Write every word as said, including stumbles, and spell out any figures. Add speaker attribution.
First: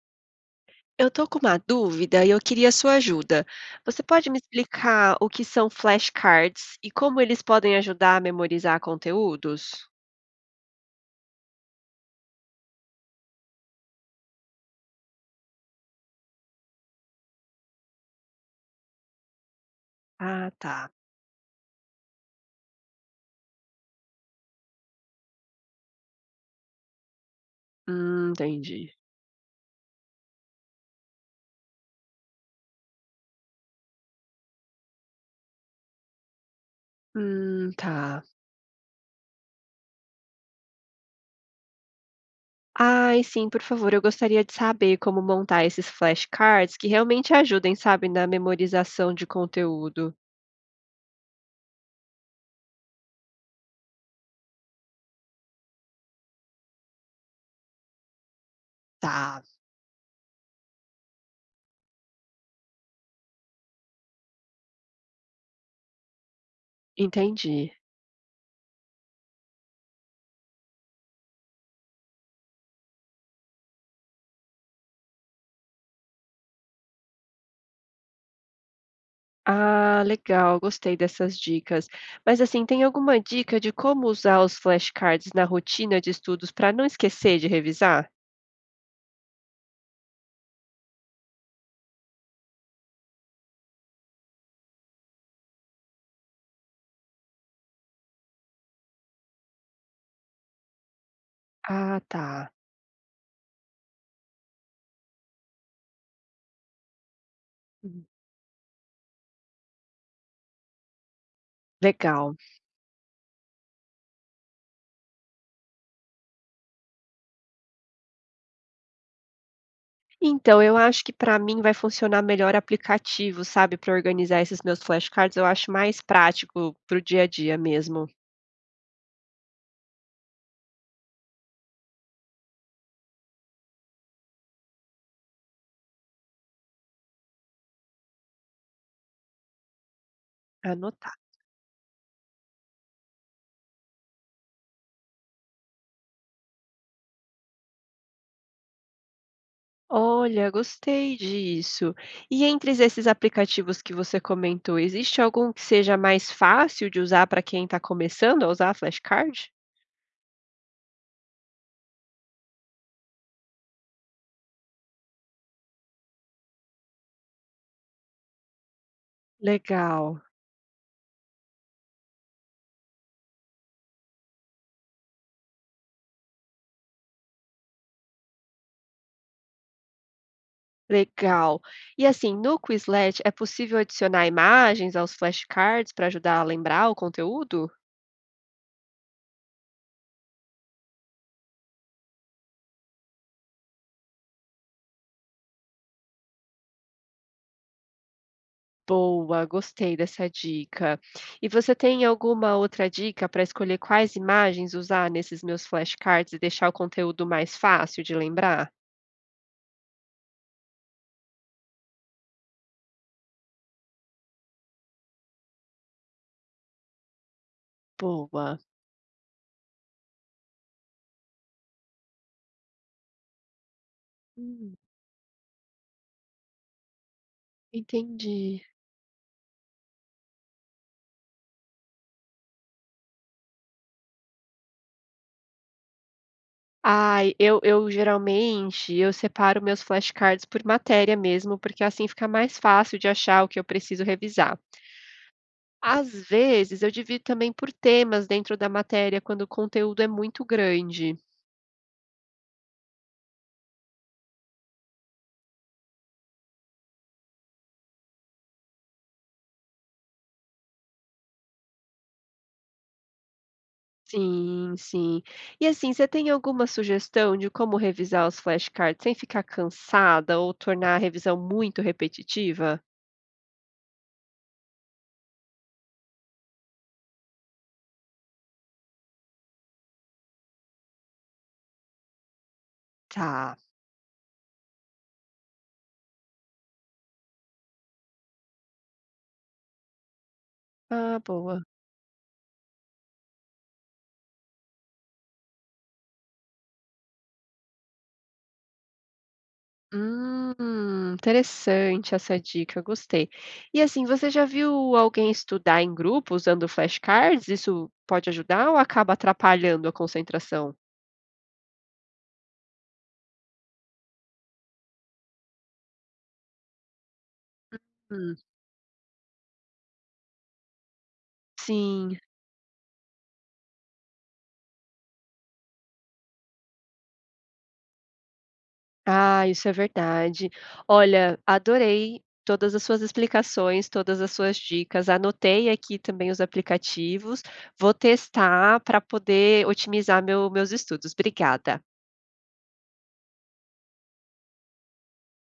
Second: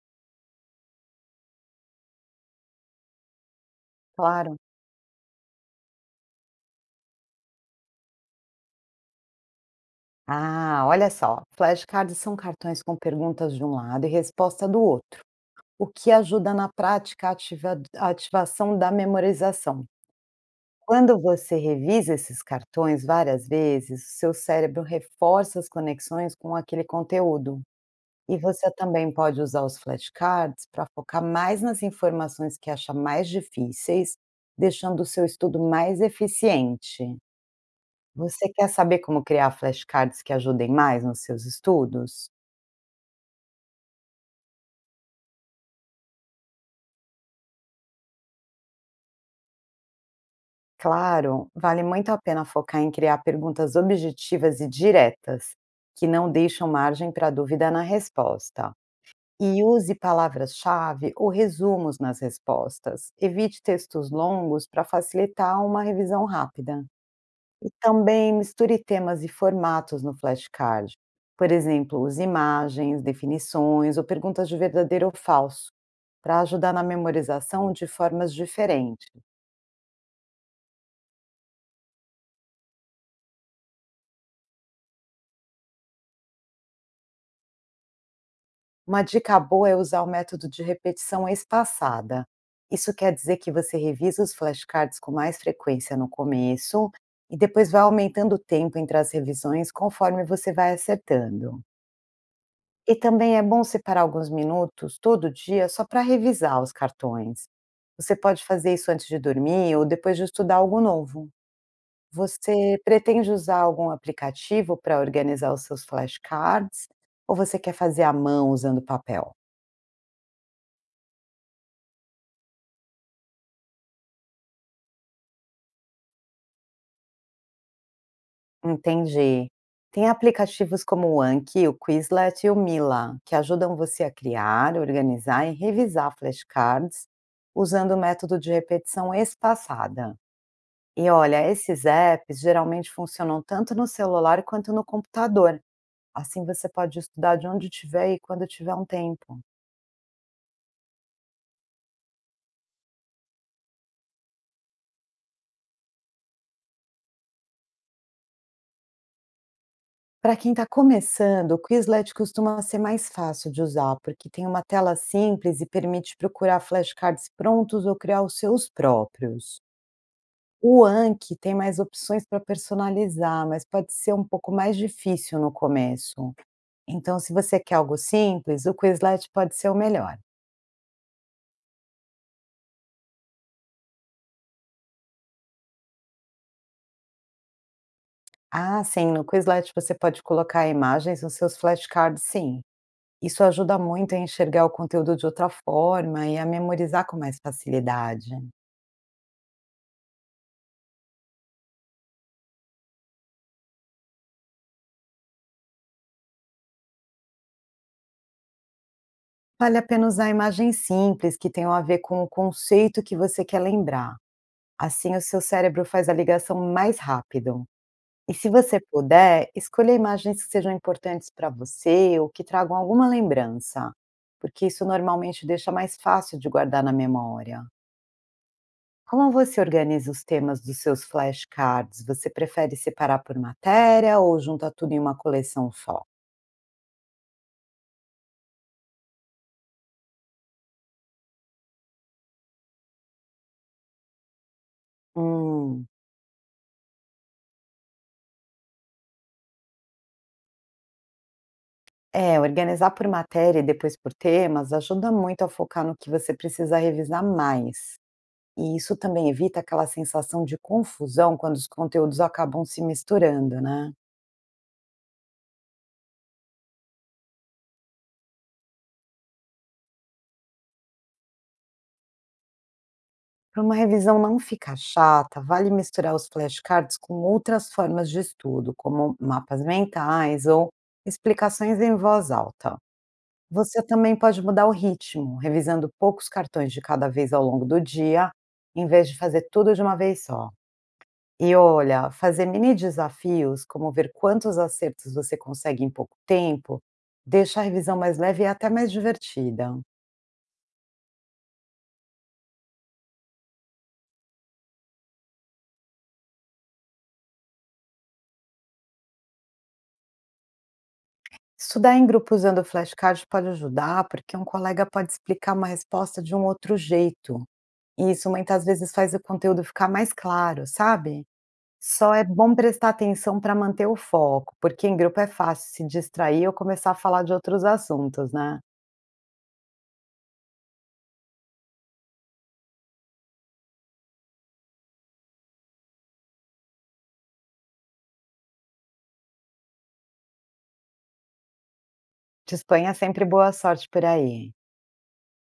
Speaker 1: Eu estou com uma dúvida e eu queria sua ajuda. Você pode me
Speaker 2: Claro.
Speaker 1: explicar o que são flashcards e como eles podem ajudar a memorizar conteúdos?
Speaker 2: Ah, olha só. Flashcards são cartões com perguntas de um lado e resposta do outro, o que ajuda na prática a ativa- a ativação da memorização.
Speaker 1: Ah, tá.
Speaker 2: Quando você revisa esses cartões várias vezes, o seu cérebro reforça as conexões com aquele conteúdo.
Speaker 1: Hum,
Speaker 2: E você
Speaker 1: entendi.
Speaker 2: também pode usar os flashcards para focar mais nas informações que acha mais difíceis, deixando o seu estudo mais eficiente.
Speaker 1: Hum, tá.
Speaker 2: Você quer saber como criar flashcards que ajudem mais nos seus estudos?
Speaker 1: Ai, sim, por favor, eu gostaria de saber como montar esses flashcards que realmente ajudem, sabe, na memorização de conteúdo.
Speaker 2: Claro, vale muito a pena focar em criar perguntas objetivas e diretas, que não deixam margem para dúvida na resposta.
Speaker 1: Tá,
Speaker 2: E use palavras-chave ou resumos nas respostas. Evite textos longos para facilitar uma revisão rápida.
Speaker 1: entendi.
Speaker 2: E também misture temas e formatos no flashcard. Por exemplo, use imagens, definições ou perguntas de verdadeiro ou falso, para ajudar na memorização de formas diferentes.
Speaker 1: Ah, legal, gostei dessas dicas. Mas assim, tem alguma dica de como usar os flashcards na rotina de estudos para não esquecer de revisar?
Speaker 2: Uma dica boa é usar o método de repetição espaçada. Isso quer dizer que você revisa os flashcards com mais frequência no começo e depois vai aumentando o tempo entre as revisões conforme você vai acertando.
Speaker 1: Ah, tá.
Speaker 2: E também é bom separar alguns minutos todo dia só para revisar os cartões.
Speaker 1: Uhum.
Speaker 2: Você pode fazer isso antes de dormir ou depois de estudar algo novo.
Speaker 1: Legal.
Speaker 2: Você pretende usar algum aplicativo para organizar os seus flashcards ou você quer fazer à mão usando papel?
Speaker 1: Então, eu acho que para mim vai funcionar melhor aplicativo, sabe, para organizar esses meus flashcards. Eu acho mais prático para o dia a dia mesmo.
Speaker 2: Entendi. Tem aplicativos como o Anki, o Quizlet e o Mila, que ajudam você a criar, organizar e revisar flashcards usando o método de repetição espaçada. E
Speaker 1: Anotar.
Speaker 2: olha, esses apps geralmente funcionam tanto no celular quanto no computador. Assim você pode estudar de onde tiver e quando tiver um tempo.
Speaker 1: Olha, gostei disso. E entre esses aplicativos que você comentou, existe algum que seja mais fácil de usar para quem está começando a usar flashcard?
Speaker 2: Para quem está começando, o Quizlet costuma ser mais fácil de usar, porque tem uma tela simples e permite procurar flashcards prontos ou criar os seus próprios.
Speaker 1: Legal,
Speaker 2: O Anki tem mais opções para personalizar, mas pode ser um pouco mais difícil no começo. Então, se você quer algo simples, o Quizlet pode ser o melhor.
Speaker 1: legal. E assim, no Quizlet é possível adicionar imagens aos flashcards para ajudar a lembrar o conteúdo?
Speaker 2: Ah, sim, no Quizlet você pode colocar imagens nos seus flashcards, sim. Isso ajuda muito a enxergar o conteúdo de outra forma e a memorizar com mais facilidade.
Speaker 1: Boa, gostei dessa dica. E você tem alguma outra dica para escolher quais imagens usar nesses meus flashcards e deixar o conteúdo mais fácil de lembrar?
Speaker 2: Vale a pena usar imagens simples que tenham a ver com o conceito que você quer lembrar. Assim, o seu cérebro faz a ligação mais rápido. E se
Speaker 1: Boa.
Speaker 2: você puder, escolha imagens que sejam importantes para você ou que tragam alguma lembrança, porque
Speaker 1: Hum,
Speaker 2: isso normalmente deixa mais fácil de guardar na memória.
Speaker 1: entendi.
Speaker 2: Como você organiza os temas dos seus flashcards? Você prefere separar por matéria ou junta tudo em uma coleção só?
Speaker 1: Ai, eu, eu geralmente eu separo meus flashcards por matéria mesmo, porque assim fica mais fácil de achar o que eu preciso revisar.
Speaker 2: Hum.
Speaker 1: Às vezes, eu divido também por temas dentro da matéria, quando o conteúdo é muito grande.
Speaker 2: É, organizar por matéria e depois por temas ajuda muito a focar no que você precisa revisar mais. E isso também evita aquela sensação de confusão quando os conteúdos acabam se misturando, né?
Speaker 1: Sim, sim. E assim, você tem alguma sugestão de como revisar os flashcards sem ficar cansada ou tornar a revisão muito repetitiva?
Speaker 2: Para uma revisão não ficar chata, vale misturar os flashcards com outras formas de estudo, como mapas mentais ou explicações em voz alta.
Speaker 1: Tá.
Speaker 2: Você também pode mudar o ritmo, revisando poucos cartões de cada vez ao longo do dia, em vez de fazer tudo de uma vez só.
Speaker 1: Ah,
Speaker 2: E
Speaker 1: boa.
Speaker 2: olha, fazer mini desafios, como ver quantos acertos você consegue em pouco tempo, deixa a revisão mais leve e até mais divertida.
Speaker 1: Hum, interessante essa dica, gostei. E assim, você já viu alguém estudar em grupo usando flashcards? Isso pode ajudar ou acaba atrapalhando a concentração?
Speaker 2: Estudar em grupo usando flashcards pode ajudar, porque um colega pode explicar uma resposta de um outro jeito. E isso
Speaker 1: Hum,
Speaker 2: muitas vezes faz o conteúdo ficar mais claro, sabe? Só
Speaker 1: sim.
Speaker 2: é bom prestar atenção para manter o foco, porque em grupo é fácil se distrair ou começar a falar de outros assuntos, né?
Speaker 1: Ah, isso é verdade. Olha, adorei todas as suas explicações, todas as suas dicas. Anotei aqui também os aplicativos. Vou testar para poder otimizar meu meus estudos. Obrigada.
Speaker 2: Te espanha sempre boa sorte por aí.